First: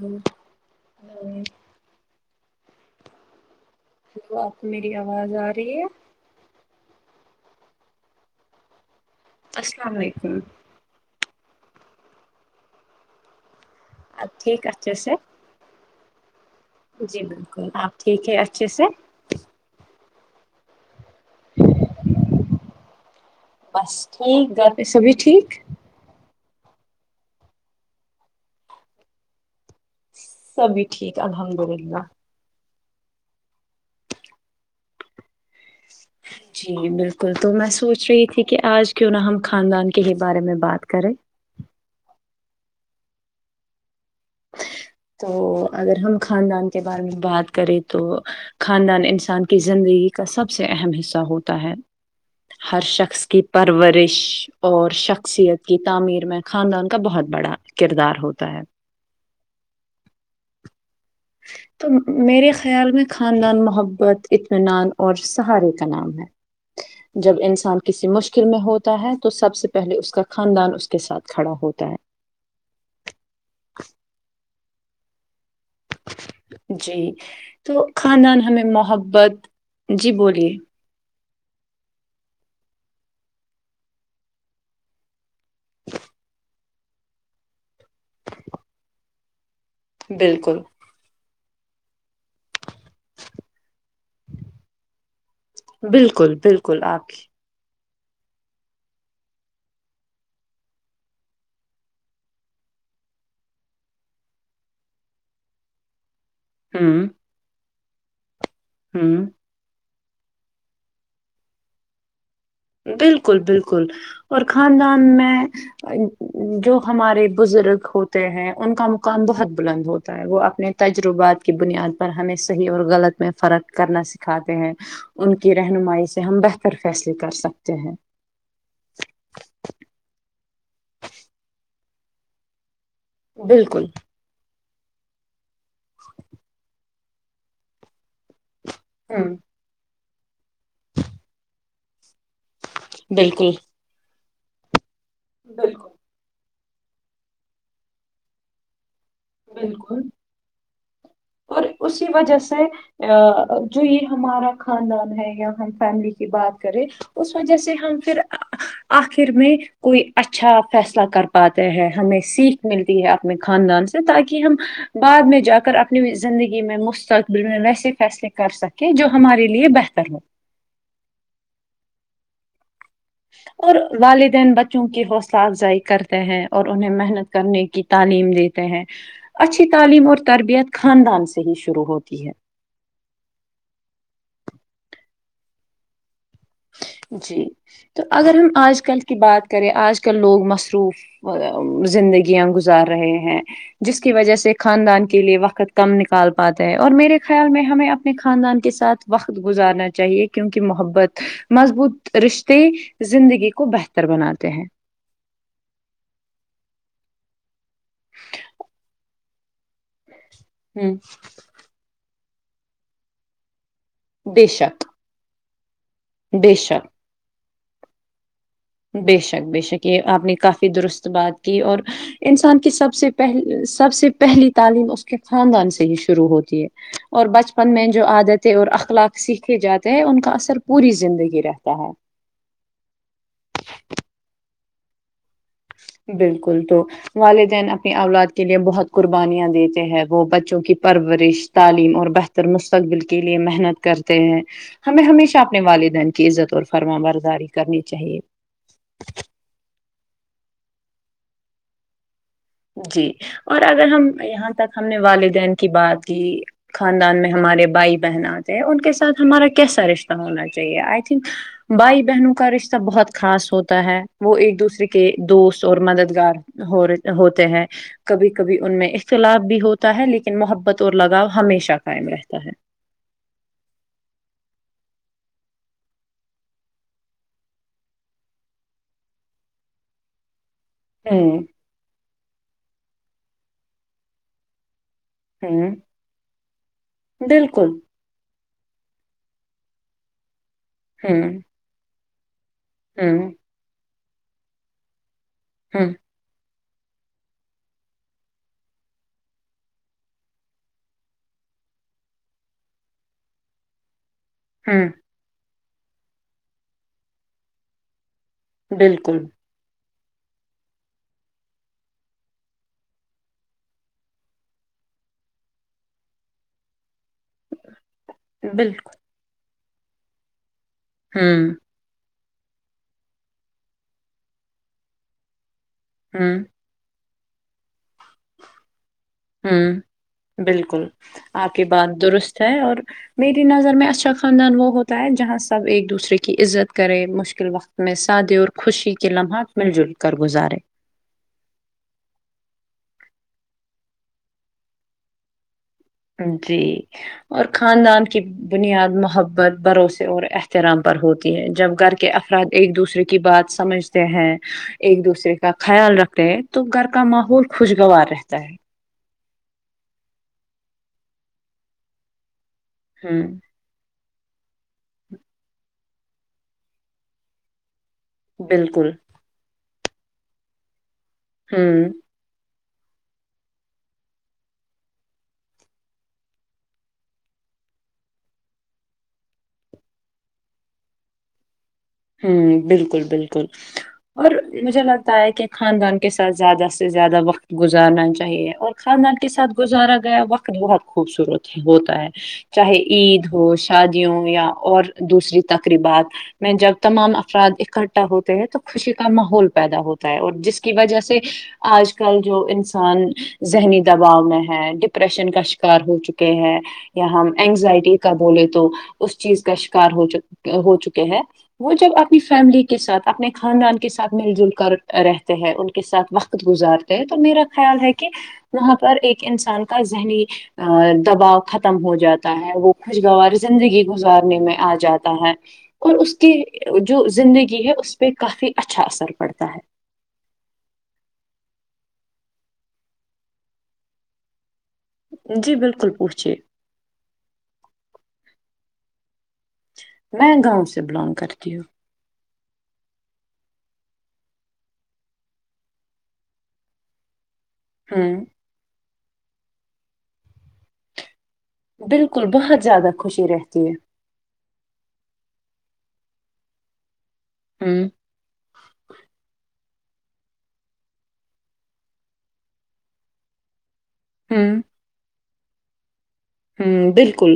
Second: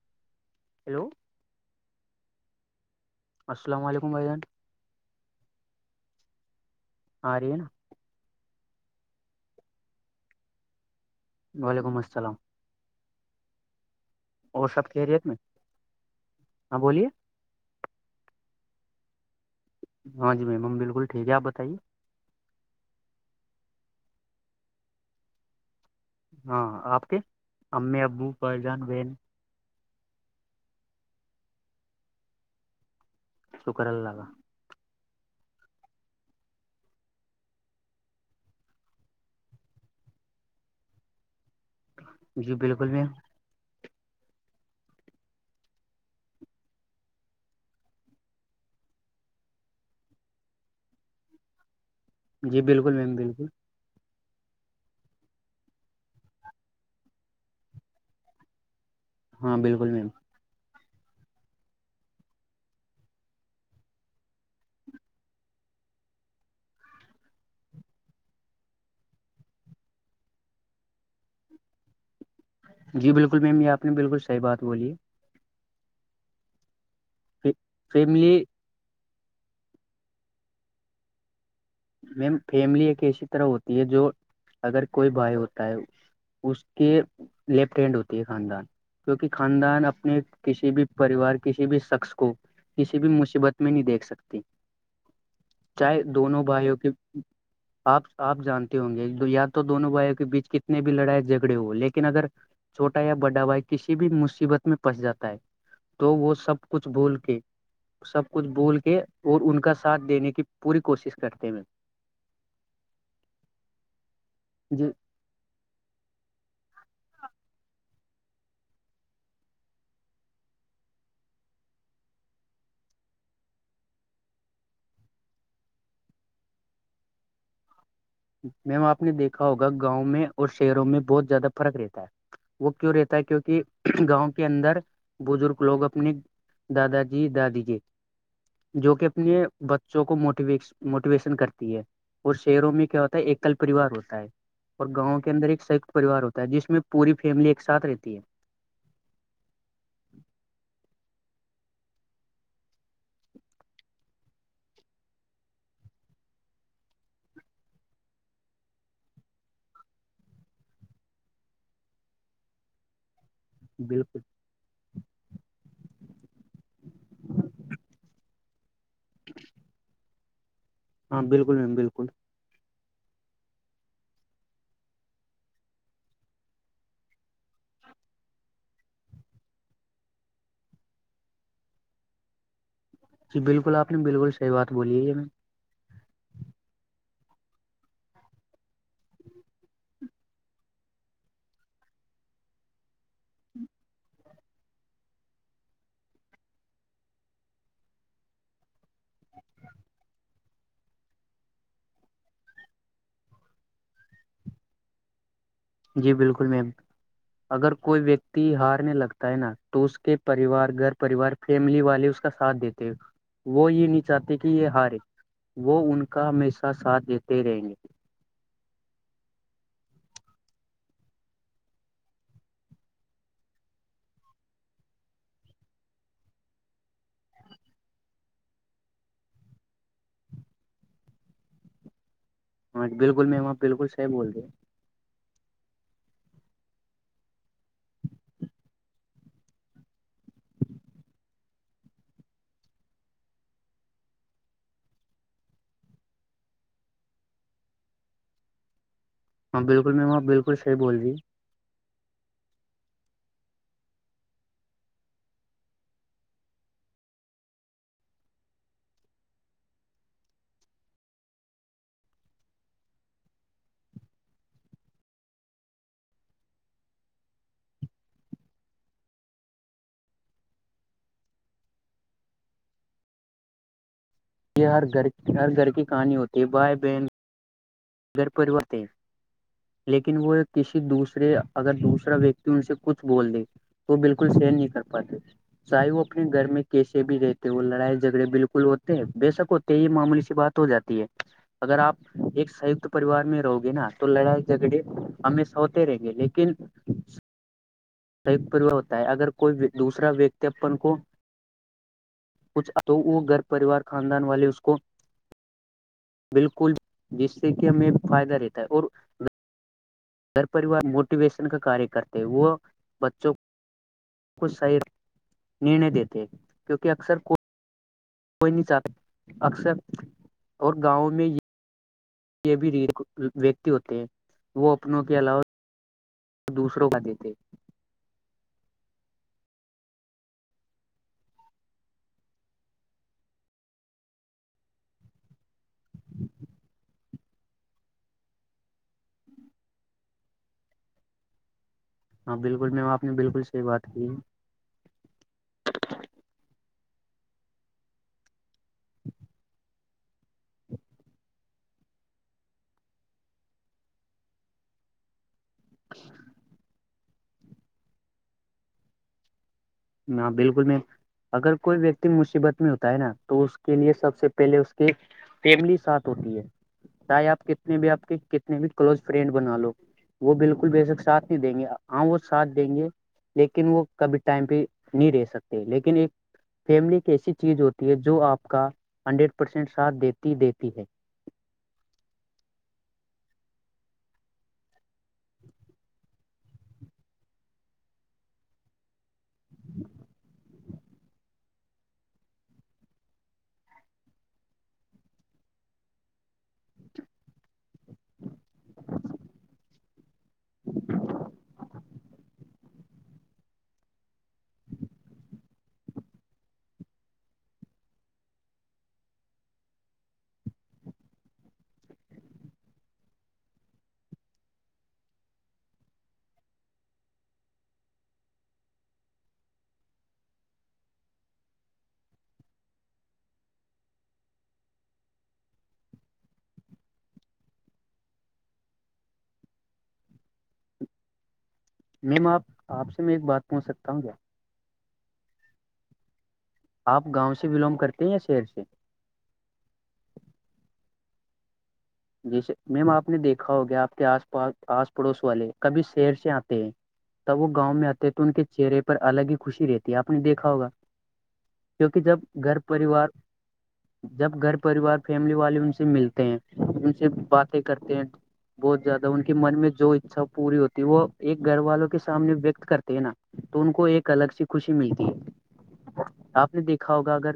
ہ ہ ہیلو [unintelligible] السلام علیکم بائی جان آپ میری آواز آ رہی ہے آ رہی ہے نا السلام علیکم وعلیکم السلام آپ ٹھیک اور سب اچھے سے خیریت میں ہاں بولیے آپ ٹھیک ہے اچھے سے ہاں جی میمم بالکل ٹھیک ہے آپ بتائیے بس ٹھیک گھر پہ سبھی ٹھیک ہاں آپ کے امی ابو بائی جان بہن سبھی ٹھیک الحمد للہ سکر اللہ کا ج جی [unintelligible] جی بالکل تو میں سوچ رہی تھی کہ آج کیوں نہ ہم خاندان کے ہی بارے میں بات کریں جی بالکل بھی تو اگر ہم خاندان کے بارے میں بات کریں تو خاندان انسان کی زندگی کا سب سے اہم حصہ ہوتا ہے جی ہر بالکل میم شخص کی بالکل پر پرورش اور شخصیت کی تعمیر میں خاندان کا بہت بڑا کردار ہوتا ہے ہاں بالکل میم تو میرے خیال میں خاندان محبت اطمینان اور سہارے کا نام ہے [inaudible] جب انسان کسی مشکل میں ہوتا ہے تو سب سے پہلے اس کا خاندان اس کے ساتھ کھڑا ہوتا ہے جی بالکل میم یہ آپ نے بالکل صحیح بات بولی ہے جی ہے تو فیملی خاندان ہمیں محبت جی بولیے میم فیملی ایک ایسی طرح ہوتی ہے جو اگر کوئی بھائی ہوتا ہے اس کے لیفٹ ہینڈ ہوتی ہے خاندان کیکہ خاندان اپ اپنے بالکل کسی بھی پریوار کسی بھی شخص کو کسی بھی مصیبت میں نہیں دیکھ سکتی چاہے بالکل دونوں بھائیوں بالکل کے [inaudible] آپ آپ جانتے ہوں گے یا تو دونوں بھائیوں کے بیچ کتنے بھی لڑائی جھگڑے ہو لیکن اگر چھوٹا یا بڑا بھائی کسی بھی مصیبت میں پنس جاتا ہے تو وہ سب کچھ ہوں بول کے سب کچھ بول کے ہوں اور ان کا ساتھ دینے کی پوری کوشش کرتے میں بالکل بالکل اور میم خاندان میں جو ہمارے بزرگ ہوتے ہیں ان کا مقام بہت بلند ہوتا ہے وہ اپنے تجربات کی بنیاد پر ہمیں صحیح اور غلط میں فرق کرنا سکھاتے ہیں ان کی رہنمائی سے ہم بہتر فیصلے کر سکتے ہیں میم آپ نے دیکھا ہوگا گاؤں میں اور شہروں میں بہت زیادہ فرق رہتا ہے وہ کیوں رہتا کیونکہ بالکل گاؤں کے اندر بزرگ لوگ اپنی دادا جی دادی جی جو کہ ہوں اپنے بچوں کو موٹیویش موٹیویشن کرتی ہے اور شہروں میں کیا ہوتا بالکل ایکل پریوار ہوتا ہے اور گاؤں کے اندر ایک سیکت بالکل پریوار ہوتا جس میں پوری فیملی ایک ساتھ رہتی ہے بالکل اور اسی وجہ سے ا جو یہ ہمارا خاندان ہے یا ہم فیملی کی بات کریں اس وجہ سے ہم پھر آخر میں کوئی اچھا فیصلہ کر پاتے ہے ہمیں سیکھ ملتی ہے اپنے خاندان سے بالکل کہ ہم بعد میں جا کر اپنی زندگی میں مستقبل میں ویسے فیصلے کر سکیں جو ہمارے لیے بہتر ہو ہاں بالکل میم بالکل اور والدین بچوں کی حوصلہ افزائی کرتے ہیں اور انہیں محنت کرنے کی تعلیم دیتے ہیں اچھی تعلیم اور تربیت خاندان سے ہی شروع ہوتی ہے جی بالکل آپ نے بالکل صحیح بات بولی ہے یہ میں جی تو اگر ہم آج کل کی بات کریں آج کل آج کل لوگ مصروف زندگیاں گزار رہے ہیں جس کی وجہ سے خاندان کے لیے وقت کم نکال پاتے ہیں اور میرے خیال میں ہمیں اپنے خاندان کے ساتھ وقت گزارنا چاہیے کیونکہ محبت مضبوط رشتے زندگی کو بہتر بناتے ہیں جی بالکل میم اگر کوئی ویکتی ہارنے لگتا ہے نا تو اس کے پریوار ہ گھر پریوار فیملی والے اس کا ساتھ دیتے ہیں وہ یہ نیچ چاہتے بے کہ یہ شک ہارے وہ ان کا بے ہمیشہ شک ساتھ دیتے رہیں گے بے شک بے شک یہ آپ نے کافی درست بات کی اور انسان کی سب سے پہل سب سے پہلی تعلیم اس کے خاندان سے ہی شروع ہوتی ہے اور بچپن میں جو عادتیں اور اخلاق سیکھے جاتے ہیں ان کا اثر پوری زندگی رہتا ہے ہاں جی بالکل میں وہاں بالکل صح بول رہے ہیں بالکل تو والدین اپنی اولاد کے لیے بہت قربانیاں دیتے ہیں وہ بچوں کی پرورش تعلیم اور ب تر مستقبل کے لیے محنت کرتے ہیں ہمیں ہمیشہ اپنے والدین کی عزت اور فرما برداری کرنی چاہیے ہاں بالکل میماں بالکل صحی بول رہ جی جی اور اگر ہم یہاں تک ہم نے والدین کی بات دی خاندان میں ہمارے بھائی بہن آتے ہیں ان کے ساتھ ہمارا کیسا رشتہ ہونا چاہیے آئی تھنک بھائی بہنوں کا رشتہ بہت خاص ہوتا ہے وہ ایک دوسرے کے دوست اور مددگار ہو ہوتے ہیں کبھی کبھی ان میں اختلاف بھی ہوتا ہے لیکن محبت اور لگاؤ ہمیشہ قائم رہتا ہے یہ ہر گھر ہر گھر کی کہانی ہوتی ہے بھائی بہن گھر پروت ہے لیکن وہ کسی دوسرے ہوں اگر دوسرا ویکتی ان سے کچھ بول دے تو وہ بالکل سر نہیں کر پاتے ہوں چاہے وہ اپنے گھر میں کیسے بھی رہتے وہ بالکل لڑائی جگڑے بالکل ہوتے ہیں بے شک ہوتے ہیں یہ معمولی سی بات ہو جاتی ہے ہوں اگر آپ ایک سی ہوں پریوار میں رہو گے نا تو لڑائی جھگڑے ہمیں سوتے ہوں رہیں گے لیکن ایک پریوار ہوتا ہے اگر کوئی دوسرا ویکتی اپن کو کچھ تو وہ گرب پریوار خاندان والے کو ہوں بالکل جس سے کہ ہمیں فائدہ رہتا ہے اور بالکل گھر پریوار موٹیویشن کا کاریہ کرتے ہیں وہ بچوں کوچ صحیح نے دیتے کیونکہ اکثر کوئی کوئی نہیں چاہتا بالکل اکثر اور گاؤں میں یہ ہوں بھی ر ویکتی ہوتے ہیں وہ اپنوں کے علاوہ ہاں دوسروں کا دیتے ہوں بالکل آپ کی بات درست ہے اور میری نظر میں اچھا خاندان وہ ہوتا ہے جہاں سب ایک دوسرے کی عزت کرے مشکل وقت میں سادے اور خوشی کے لمحات مل جل کر گزارے ہاں بالکل میم آپ نے بالکل صحی بات کی ہے جی اور خاندان کی بنیاد محبت بھروسے اور احترام پر ہوتی ہے جب گھر کے افراد ایک دوسرے کی بات سمجھتے ہیں ایک دوسرے کا خیال رکھتے ہیں تو گھر کا ماحول خوشگوار رہتا ہے ہاں بالکل میں اگر کوئی ویکتی مصیبت میں ہوتا ہے نا ہوں تو اس کے لیے سب سے پہلے اس کے فیملی ساتھ ہوتی ہے بائے آپ کتنے بھی آپ کے کتنے بھی بالکل کلوز فرینڈ بنا لو وہ بالکل بے شک سھ نہیں دیں گے ہوں ہ وہ ساتھ دیں گے لیکن وہ کبھی ٹائم پہ نہیں رہ سکتے لیکن ایک فیملی کی ایسی چیز ہوتی ہے جو آپ کا ہنڈریڈ پرسینٹ ساتھ دیتی دیتی ہے ہوں بالکل بالکل اور مجھے لگتا ہے کہ خاندان کے ساتھ زیادہ سے زیادہ وقت گزارنا چاہیے اور خاندان کے ساتھ گزارا گیا وقت بہت خوبصورت ہے ہوتا ہے چاہے عید ہو شادیوں یا اور دوسری تقریبات میں جب تمام افراد اکٹھا ہوتے ہیں تو خوشی کا ماحول پیدا ہوتا ہے اور جس کی وجہ سے آج کل جو انسان ذہنی دباؤ میں ہے ڈپریشن کا شکار ہو چکا ہے یا ہم اینگزائٹی کا بولے تو اس چیز کا شکار ہو ہو چکے ہے وہ جب اپنی فیملی کے ساتھ اپنے خاندان کے ساتھ مل جل کر رہتے ہیں ان کے ساتھ وقت گزارتے ہیں تو میرا خیال ہے کہ وہاں پر ایک انسان کا ذہنی ا دباؤ ختم ہو جاتا ہے وہ خوشگوار زندگی گزارنے میں آ جاتا ہے اور اس کی جو زندگی ہے اس پہ کافی اچھا اثر پڑتا ہے میم آپ آپ سے میں ایک بات پوچھ سکتا ہوں کیا جی بالکل پوچھیے آپ گاؤں سے بلونگ کرتے ہیں یا شہر سے میں گاؤں سے بلونگ کرتی ہوں جی سر میم آپ نے دیکھا ہوگیا آپ کے آس پاس آس پڑوس والے کبھی شیر سے آتے ہیں تب وہ گاؤں میں آتے تو ہوں ان کے چہرے پر الگ ہی خوشی رہتی ہے آپ نے دیکھا ہوگا کیونکہ جب بالکل گھر بہت زیادہ پریوار خوشی رہتی ہے جب گھر پریوار فیملی والے ان سے ملتے ہیں ان سے باتیں ہوں کرتے ہیں بہت زیادہ ان کی من میں جو اچھا پوری ہوتی ہے وہ ایک گھر والوں کے سامنے ویکت کرتی ہے نا تو ان کو ایک الگ سی ہوں خوشی ملتی ہے آپ نے ہوں دیکھا ہوگا اگر بالکل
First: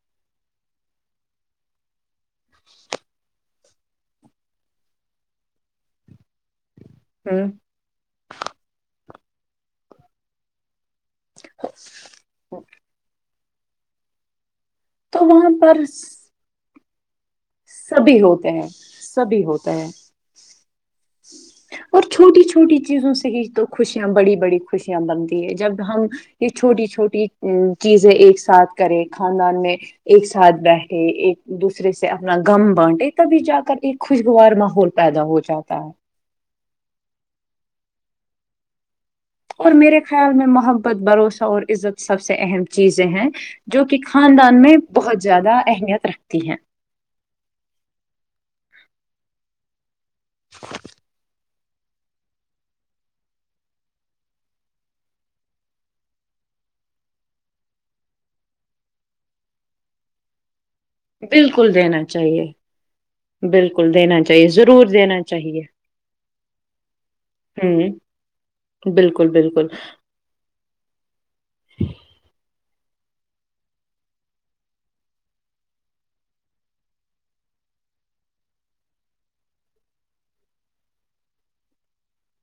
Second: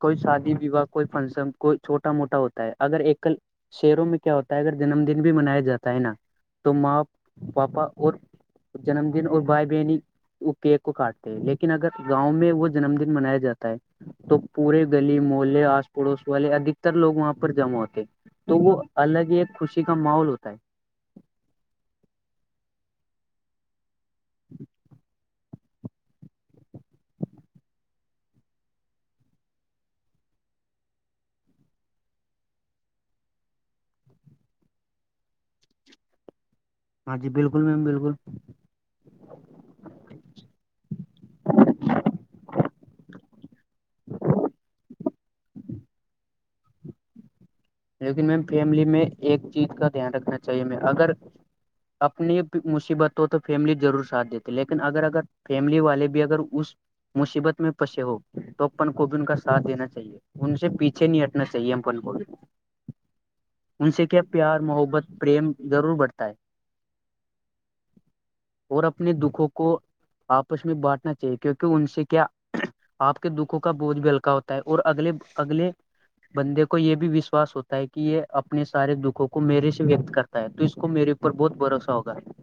کوئی شادی وواہ کوئی فنکشن کوئی چھوٹا موٹا ہوتا ہے اگر ایک کل شہروں میں کیا ہوتا ہے اگر جنم دن بھی منایا جاتا ہے نا تو ماں ہوں پاپا اور جنم دن اور بھائی بہنی کو کیک کو کاٹ لیکن اگر گاؤں میں وہ جنم دن منایا جاتا ہے تو پورے گلی تو وہاں مہے پر آس پڑوس والے ادکتر لوگ وہاں پر جمع ہوتے ہیں سبھی تو ہیں وہ الگ ہی سبھی ایک ہوتا خوشی ہے کا ماحول ہوتا ہے اور چھوٹی چھوٹی چیزوں سے ہی تو خوشیاں بڑی بڑی خوشیاں بنتی ہے جب ہم یہ چھوٹی چھوٹی چیزیں ایک ساتھ کرے خاندان میں ایک ساتھ بیٹھے ایک دوسرے سے اپنا گغم بانٹے تبھی جا کر ایک خوشگوار ماحول پیدا ہو جاتا ہے ہاں جی بالکل میم بالکل اور میرے خیال میں محبت بھروسہ اور عزت سب سے اہم چیزیں ہیں جو کہ خاندان میں بہت زیادہ اہمیت رکھتی ہیں لیکن میم فیملی میں ایک چیز کا دھیان رکھنا چاہیے میں اگر اپنی مصیبت ہو تو فیملی ضرور ساتھ دیتے لیکن اگر اگر فیملی والے بھی اگر اس مصیبت میں پھسے ہو توپن کو بھی ان کا ساتھ دینا چاہیے ان سے پیچھے نہیں ہٹنا چاہیے بالکل ہمن دینا بول چاہیے ان بالکل سے کیا دینا چاہیے پیار ضرور محبت دینا پریم چاہیے ضرور بڑھتا ہے ہوں اور اپنے بالکل دکھوں بالکل کو آپس میں بانٹنا چاہیے کیونکہ ان سے کیا آپ کے دکھوں کا بوجھ بھی ہلکا ہوتا ہے اور اگل اگل بندے کو یہ بھی وشواس ہوتا ہے کہ یہ اپنے سارے دکھوں کو میرے سے ویکت کرتا ہے تو اس کو میرے اوپر بہت بھروسہ ہوگا ہے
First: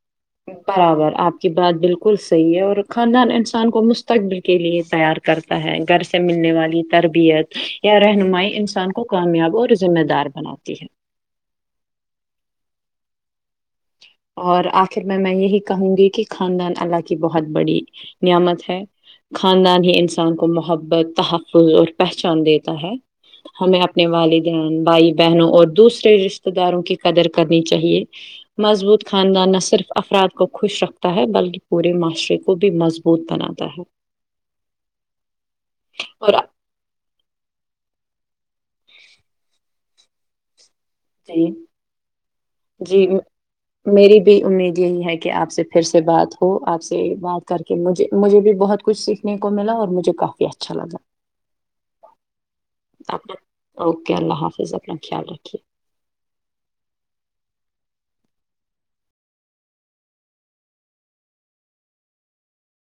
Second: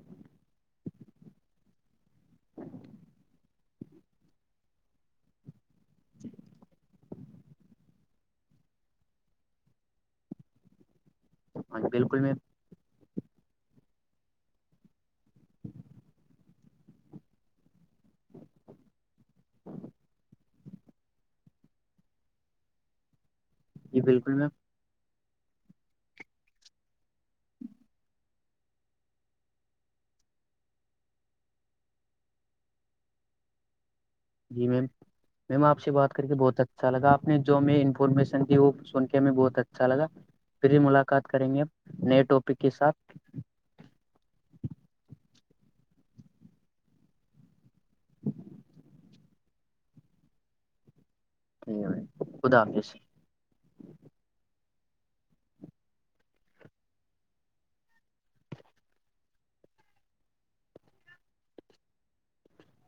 برابر آپ کی بات بالکل صحیح ہے اور خاندان انسان کو مستقبل کے لیے تیار کرتا ہے گھر سے ملنے والی تربیت کیا رہنمائی انسان کو کامیاب اور ذمہ دار بناتی ہے ہاں بالکل میں اور آخر میں میں یہی کہوں گی کہ خاندان اللہ کی بہت بڑی نعمت ہے خاندان ہی انسان کو محبت تحق اور پہچان دیتا ہے ہمیں جی اپنے بالکل میم والدین بھائی بہنوں اور دوسرے رشتے داروں کی قدر کرنی چاہیے مضبوط خاندان نہ صرف افراد کو خوش رکھتا ہے بلکہ پورے معاشرے کو بھی مضبوط بناتا ہے جی میم میم آپ سے بات کر اور کے بہت تک اچھا لگاپ نے جو میں انفارمیشن دی وہ سن کے ہمیں بہت اچھا لگا پھر بھی ملا بات جی کریں گے ہم نئے ٹاپک کے جی حساتھ م- میری بھی امید یہی ہے کہ آپ سے پھر سے بات ہو آپ سے بات کر کہجھ مجھے بھی بہت کچھ سیکھنے کو ملا اور مجھے کافی اچھا لگا ھ بھائی خدا حس اوکے اللہ حافظ اپنا خیال رکھیے